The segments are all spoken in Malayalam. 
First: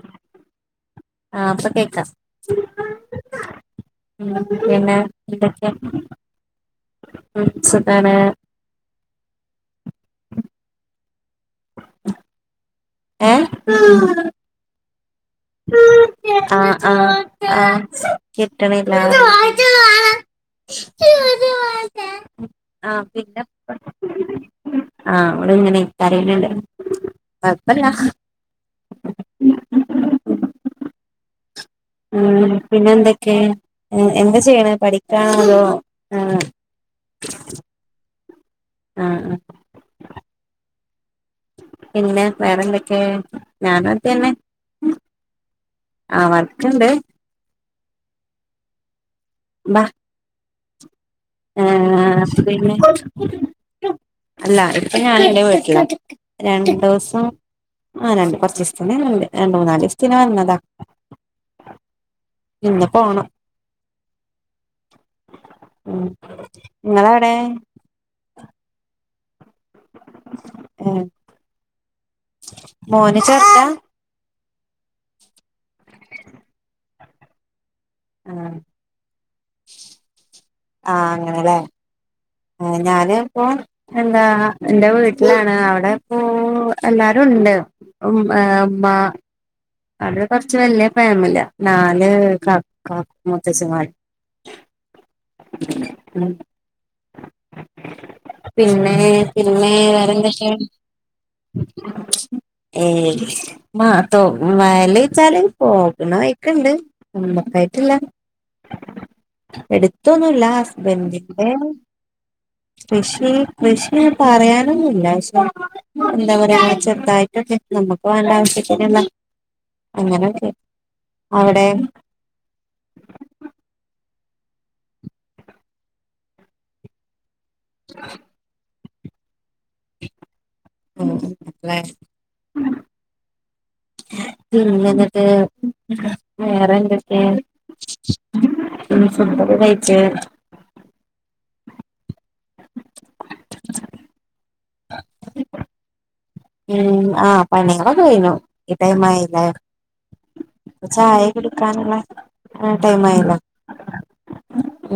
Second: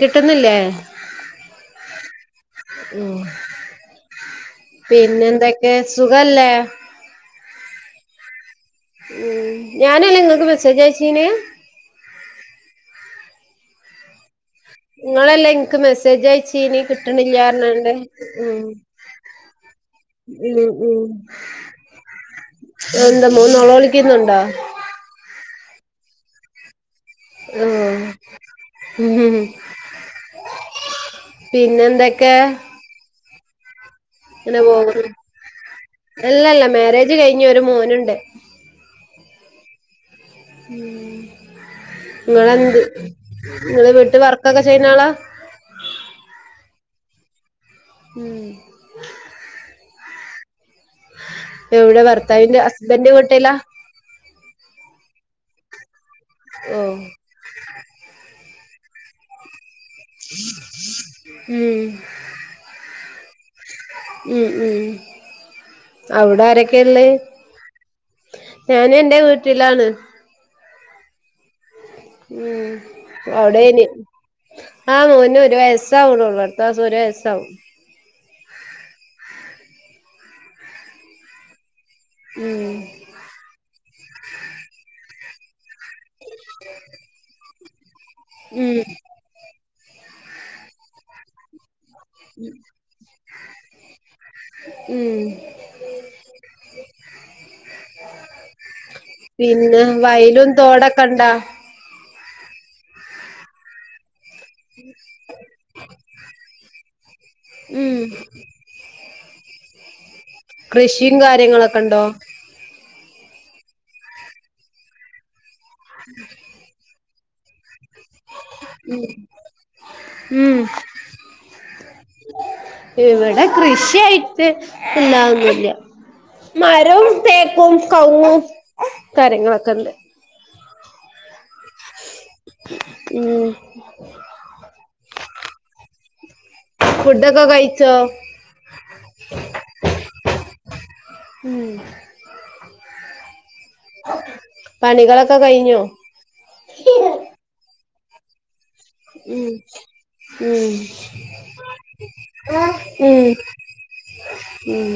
കിട്ടുന്നില്ലേ ആഹ് ഇബടെ കേക്കാം ഉം പിന്നെ എന്തെക്കെ എന്തൊക്കെ സുഖല്ലേ ഉം സുഖാണ്. ഉം ഞാനല്ലേ ഇങ്ങക്ക് മെസ്സേജ് അയച്ചീന് ഏഹ്? ഇങ്ങളല്ലേ ഇൻക്ക് മെസ്സേജയ്ച്ചിനി ആഹ് കിട്ട്ണില്ല്യാർ ആഹ് ഞ്ഞാണ്ട് ഉം കിട്ടണില്ല ഉം ഉം ആഹ് എന്താ പിന്നെ മോൻ നോളോളിക്ക്ന്ന്ണ്ടോ? ഓള് ങ്ങനെ കരിണ് ണ്ട്. ഏഹ് ഉം പിന്നെന്തെക്കെ? അങ്ങനെ പോകുന്നു ആഹ് അല്ലല്ല മാരേജ് കഴിഞ്ഞ് ഒര് മോന്ണ്ട്. ആഹ് ആഹ് ഉം ഇങ്ങളെന്ത് വേറെന്തൊക്കെ ഞാനും ഇങ്ങള് അത് വീട്ട് തന്നെ വർക്കൊക്കെ ചെയ്യ്ണാളാ? ആഹ് വർക്ക്ണ്ട്. ഉം ബ എവ്ടെ ഭർത്താവിൻ്റെ പിന്നെ ഹസ്ബെൻഡിൻ്റെ വീട്ടിലാ? അല്ല ഇപ്പൊ ഞാന് ഇന്റെ വീട്ടില ഓഹ് രണ്ടുസം ആ രണ്ട് കൊർ ച്ചീസത്തിന്ണ്ട് രണ്ട് മൂന്നാലീസ്ത്തിന് വന്നതാ ഉം ഇന്ന് പോണം. ഉം ഉം ഉം അവിടെ ആരൊക്കെയയുള്ളെ നിങ്ങളവിടെ ഞാന് എന്റെ വീട്ടിലാണ് ഏഹ ഉം അവിടെ ഇനി - ആഹ് മോന് ഒരു വയസ് ആവണുള്ളൂ അടുത്ത മാസം ഒരു വയസ് ആവും ആഹ ആഹ അങ്ങനെല്ലേ ഉം ആ ഞാന് ഇപ്പോ എന്താ എന്റെ വീട്ടിലാണ് അവിടെ- ഓ എല്ലാരും ഉണ്ട് ഉ ഉം അമ്മ അവിടെ കൊറച്ച് വലിയ ഫാമിലിയ നാല് [unintelligible] മുത്തച്ചിമാര് ഉം പിന്നെ പിന്നെ വയലും വേറെന്തൊക്കെയാ തോടൊക്കെ ഉണ്ടോ ഉണ്ടോ ഏ മാത്തോ വയല് ച്ചാല് പോകണ വഴിക്കണ്ട് നമ്മക്കായിട്ടില്ല ഉം എടുത്തൊന്നുംല്ല കൃഷിയും ഹസ്ബന്റിന്റെ കാര്യങ്ങളൊക്കെ ഉണ്ടോ കൃഷി കൃഷി പറയാനൊന്നുമില്ല പക്ഷെ എന്താ പറയാ ആച്ച ഇതായിട്ടെ നമുക്ക് വേണ്ട ആവശ്യത്തിന് ഉം അവിടെ എവിടെ കൃഷി യിട്ട് എല്ലാവന്നില്ല മരവും തേക്കും കവുങ്ങും കാര്യങ്ങളൊക്കെണ്ട് ഉ അല്ലേ ഉം എ വേറെന്തക്കെ ഫുഡൊക്കെ കഴിച്ചോ ഫുഡൊക്കെ കഴിച്ച് ഉം പണികളൊക്കെ കഴിഞ്ഞോ ഉം ആഹ് പണികള് കഴിഞ്ഞു ഈ ടൈമായില്ലെ ഉം ഉം ചായ കിടുക്കാനുള്ള ടൈമ് ആയില്ല ഉം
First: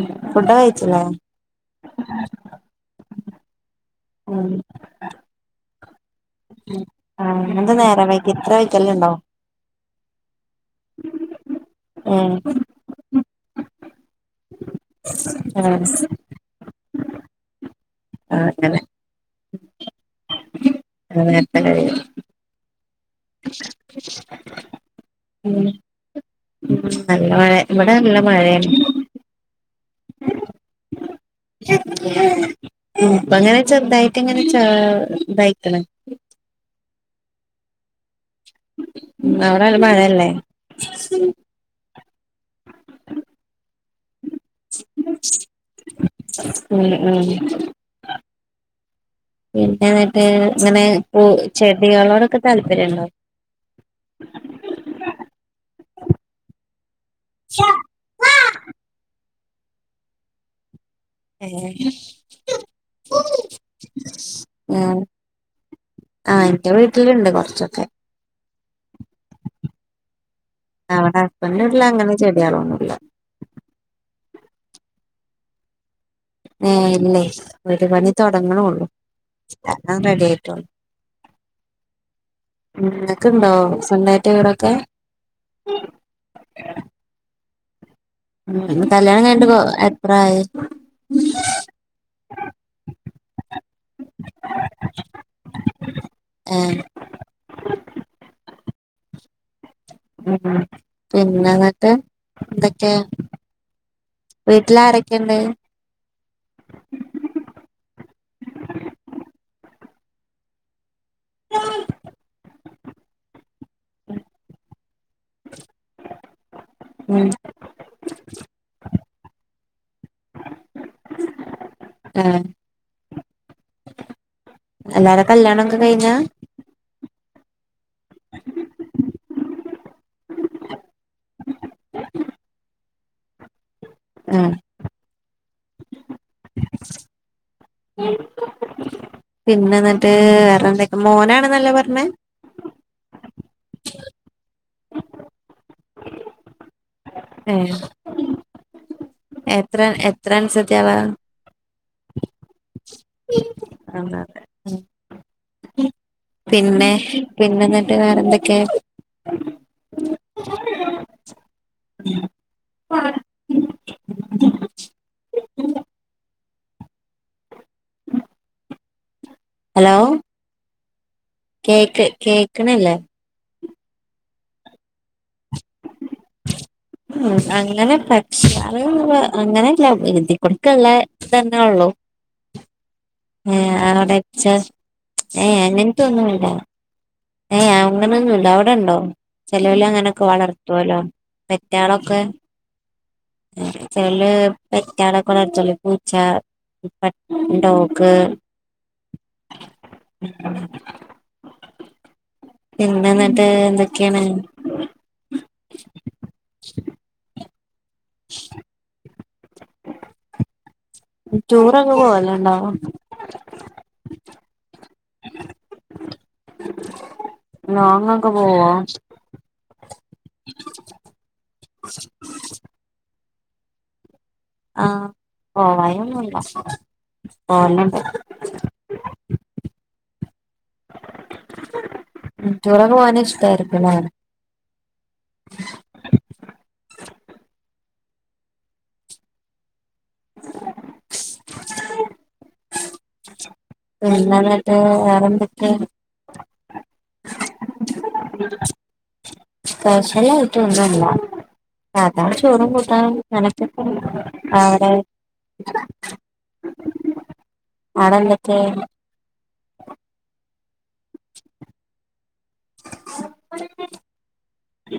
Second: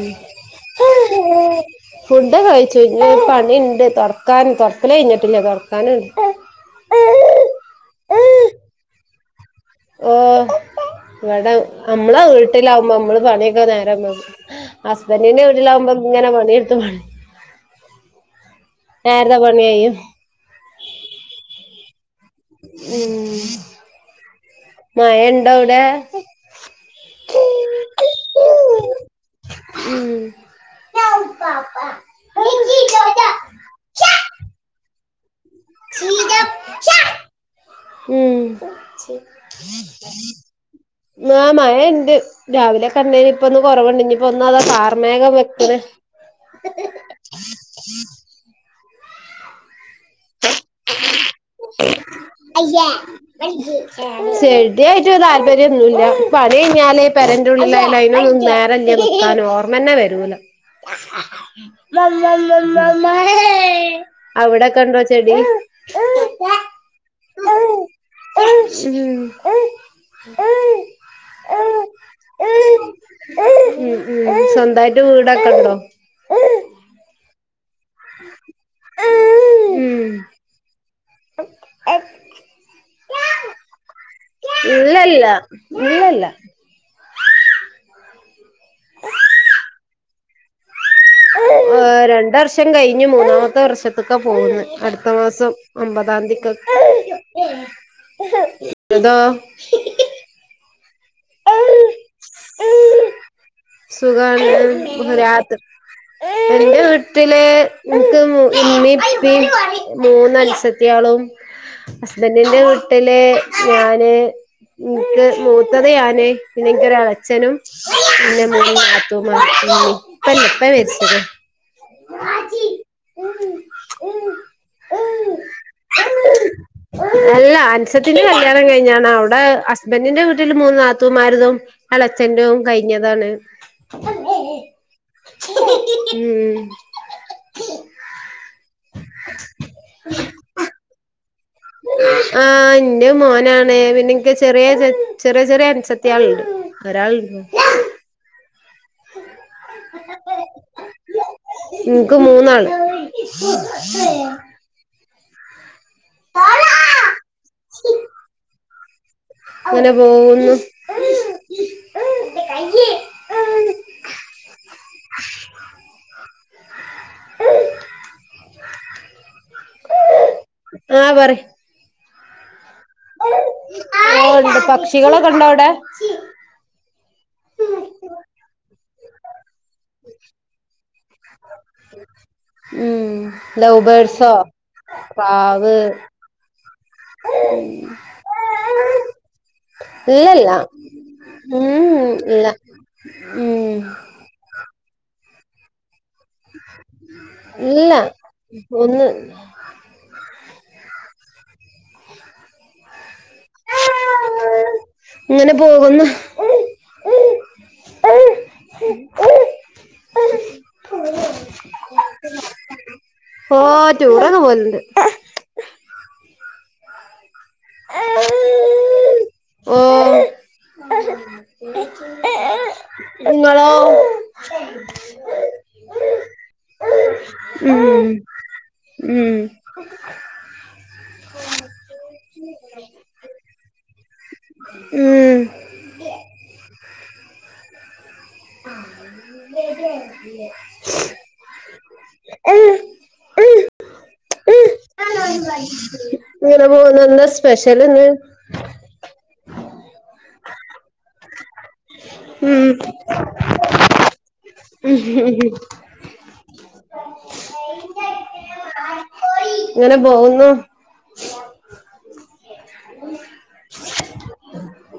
ഫുഡ് കഴിച്ചു [unintelligible] ണിണ്ട് തൊടക്കാൻ തൊടക്കല് കഴിഞ്ഞിട്ടില്ല തൊടക്കാനുണ്ട് ആ എന്താ നേരം വൈകി ഇത്ര വൈക്കല്ലാംണ്ടോ ഓ ഇവിടെ നമ്മളാ ഉം വീട്ടിലാവുമ്പോ നമ്മള് പണിയൊക്കെ നേര പോ ഹസ്ബൻറിന്റെ ആഹ് വീട്ടിലാവുമ്പോ ഇങ്ങനെ പ ണിയെടുത്ത മണി അങ്ങനെ നേരത്തെ പണി കയ്യും അ ഉം മഴ ഉണ്ടോ അവിടെ നല്ല മഴ ഇവിടെ നല്ല മഴയാണ് ഇപ്പ അങ്ങനെ ചെറുതായി ങ്ങനെ ചാ േ [inaudible] ഉം അവിടെ നല്ല മഴയല്ലേ ആ മഴ ണ്ട് രാവിലെ കണ്ടേന് ഇപ്പ ഒന്ന് കൊറവണ്ട ഒന്ന അതാ കാർമേഗം വെക്കണ് ഉം ഉം പിന്നെ എന്നിട്ട് ഇങ്ങനെ ചെടികളോടൊക്കെ [inaudible] താല്പര്യണ്ടോ ചെടിയായിട്ട് താല്പര്യംന്നുല്ല പണി കഴിഞ്ഞാല് പെരറ് ന്റുള്ളിലായാല് നേരല്ലനിക്കാന് ഓർമ്മന്നെ വരൂലോ ഏഹ് അവിടെ ഉം കണ്ടോ ചെടി ആഹ് എന്റെ വീട്ടിലുണ്ട് കൊറച്ചൊക്കെ ഉം അവടെ ഹസ്ബൻഡട്ടില അങ്ങനെ ചെടികളൊന്നുമില്ല സ്വന്തമായിട്ട് വീടൊക്കെണ്ടോ ആ ഏ ഇല്ലേ ഒരു പണി തുടങ്ങും ഉള്ളു കണ്ടം ഉം റെഡി ആയിട്ടള്ളൂ ങ്ങക്കണ്ടോ സൊന്തായിട്ട് വിടൊക്കെ ഇല്ല ല്ല കല്യാണം കയ് ഞ്ഞിട്ടിപ്പോ എത്രായി [inaudible] രണ്ട് വർഷം കഴിഞ്ഞ് മൂന്നാമത്തെ വർഷത്തൊക്കെ പോകുന്നു അടുത്ത മാസം ഒമ്പതാം തിയതിക്കൊ ഏ ങ്ങൾതോ ഉം പിന്നെ എന്നിട്ട് എന്തൊക്കെയ സുഖാണ് രാത്ര എറെ വീട്ടിലെ ക്ക് ഇൻക് ഇമ്മീ പ്പീമ് മൂന്ന അത്സത്തിയാളും ഹസ്ബൻറിന്റെ വീട്ടില് ഞാന് ഇനിക്ക് മൂത്തത് പിെനെക്ക് ഒര ഉം എളഅച്ഛനും പി ന്നേ മൂന്ന് നാത്തൂൻ മാരും ഇപ്പല്ല ഇപ്പ മരിച്ച ആ ആഹ എല്ലാരും കല്യാണം ഒക്കെ കഴിഞ്ഞ എല്ല അ അച്ഛത്തിന്റെ കല്യാണം കഴിഞ്ഞാണ് അവിടെ ഹസ്ബൻറിിന്റെ വീട്ടിൽ മൂന്ന് നാത്തുമാരിതും എളെച്ഛന്റെറും കൈ പിഞ്ഞതാണ് ഉ ആഹ് പിന്നെ എന്നിട്ട് വേറെ എന്തക്കെ മോനാണ് ആഹ എന്റ മോന പിന്നാണ് പിന്നെഎനിക്ക് ചെറിയ ച ചെറിയ ചെറിയ അൻസത്തിഏൾണ്ട് ഒരാൾണ്ട് ഏഹ് എത്ര എത്ര അൻസത്തിളാ എനിക്ക് മൂന്ന് ആള് ആന്ന് പിന്നെ പിന്നെ എന്നിട്ട് വേറെ എന്തൊക്കെ ഇങ്ങനെ പോകുന്നു ഹലോ ആ പറ കേക്കണല്ലേ ഓണ്ട് പക്ഷികളൊക്കെ ഇണ്ടോ അവിടെ ഉ അങ്ങനെ പക്ഷ അങ്ങനെല്ല എഴുതിക്കൊടുക്കല്ല ഇ തന്നെ ഉള്ളു ഉം ഏ ലവ് ബേർഡ്സോ അവിടെച്ചാ ഏ പ്രാവ് എങ്ങന തൊന്നുംല്ല ഏ അങ്ങനൊന്നുംല്ല അവിടെണ്ടോ ചേലോല് അങ്ങനൊക്കെ ഇല്ലല്ല വളർത്തുവല്ലോ ഉം ഇല്ല ഉം പെറ്റാളൊക്കെല് പെറ്റാളൊക്കെടുച്ചോളി പൂച്ച പ ഇല്ല ഡോഗ് [inaudible] ഒന്ന് പിന്നേ എന്നിട്ട് എന്തൊക്കെയാണ് ഇങ്ങനെ പോകുന്നു ഉം ടൂറങ്ങ് പോവാലണ്ടാവും ഓ ടൂറൊക്കെ പോലുണ്ട് ലോങ്ങൊക്കെ പോവോ ഓ നിങ്ങളോ ആഹ പോവായൊന്നുല്ല പോകല്ണ്ട് ഉം ഉം ടൂർക്കെ പോകാന് ഇഷ്ടായിരികുല്ലേ ഉം പിന്നേ എന്നിട്ട് വേറെന്തക്കെ ഇങ്ങനെ പോകുന്ന എന്താ സ്പെഷ്യൽഇന്ന് അ ശല്ലായിട്ട് ഒണ്ടല്ല സതാ ഉം ചോറും കൂട്ടാനും അങ്ങനെക്കെ ആണന്തൊക്കെ ഇങ്ങനെ പോകുന്നു [inaudible] [inaudible]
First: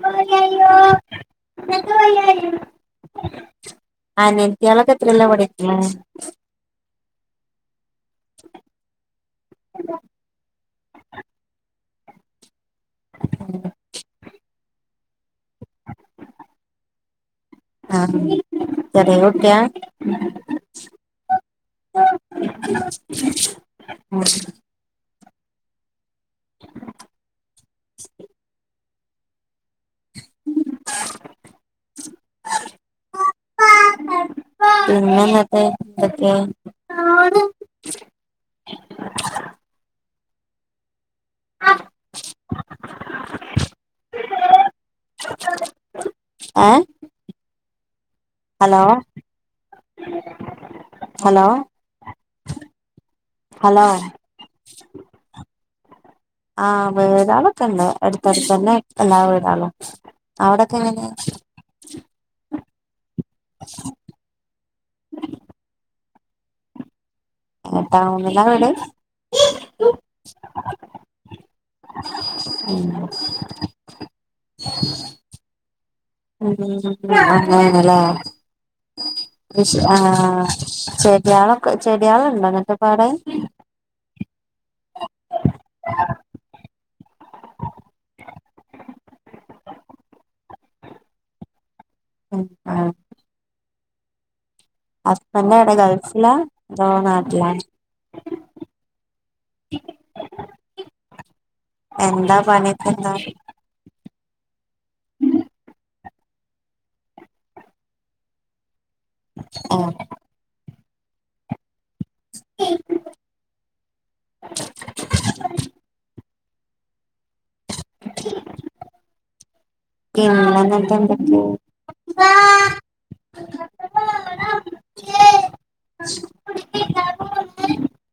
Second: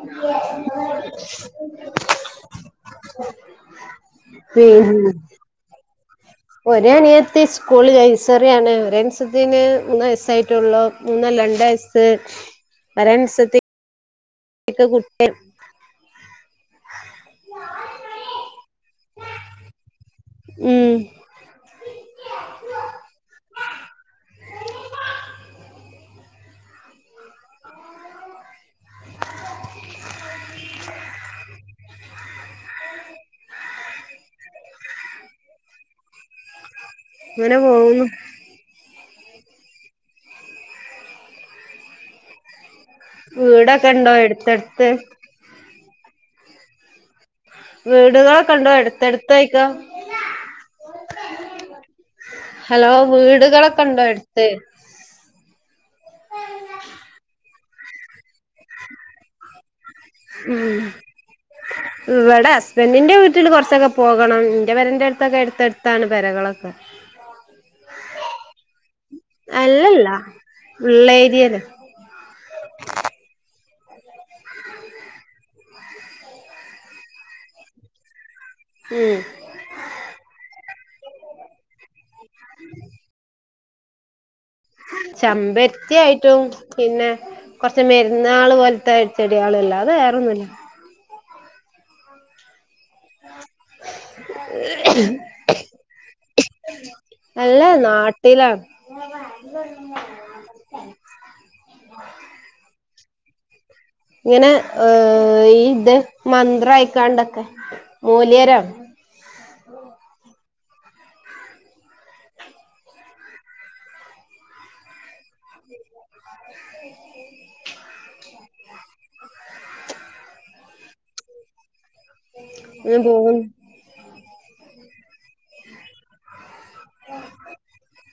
അനിയത്തിയോളക്കെ എത്രയില പഠിക്കണ് ഒര അനിയത്തി സ്കൂള് നൈസറിയാണ് ഒര് അൻസത്തി മൂന്ന് വയസ്സായിട്ടുള്ളൂ മൂന്നല്ല രണ്ട് വയസ്സ് ഒരൻസത്തി കുട്ട ആ ചെറിയ കുട്ടിയാ ഉം [unintelligible] [inaudible] പിന്നെന്തൊക്കെ എന്തൊക്കെ അങ്ങനെ പോകുന്നു വീടൊക്കെ ഇണ്ടോ എടുത്തെടുത്ത് ഏ [unintelligible] വീടുകളൊക്കെ ഉണ്ടോ എടുത്തെടുത്തഴക്ക ഹലോ ഹലോ വീടുകളൊക്കെ ഹലോ ഉണ്ടോ എടുത്ത് ആഹ് വേതാളൊക്കെ ഇണ്ട് അടുത്തടുത്ത് തന്നെ എല്ലാ വേതാളോ അവിടൊക്കെ എങ്ങെ ഇവിടെ ഹസ്ബൻഡിന്റെ വീട്ടിൽ കുറച്ചൊക്കെ പോകണം എന്റെ വരന്റെറ അടുത്തൊക്കെ എടുത്ത്ടുത്താണ് പെര കളൊക്കെ ഏ ടൗണിലാ എവിടെ അല്ലല്ല ഉള്ള ഏരിയല് അ [unintelligible] ഉ അണല്ല ഉം ആഹ ചെടയാളൊക്കെ ചെടയാളുണ്ടോ എന്നിട്ട പാട ചമ്പരത്തി ആയിട്ടും പിന്നെ കൊറച്ച മരുന്നാൾ പോലത്തെ അടിച്ചെടികളല്ല അത് വേറൊന്നുമല്ല ഉ ആഹ ഹസ്ബൻഡ് എവിടെ ഗൾഫിലാ അതോ [unintelligible] നാട്ടിലാ അല്ല നാട്ടിലാ അല്ല [unintelligible] എന്താ പണിപ്പന്താ ഇങ്ങനെ ഏ ഇത് മന്ത്ര അയക്കാണ്ടൊക്കെ മോലിയാരാ ആഹ ഉ ശെ [unintelligible] പിന്നട്ടണ്ട [unintelligible] അ ബ [unintelligible] [unintelligible] ഉ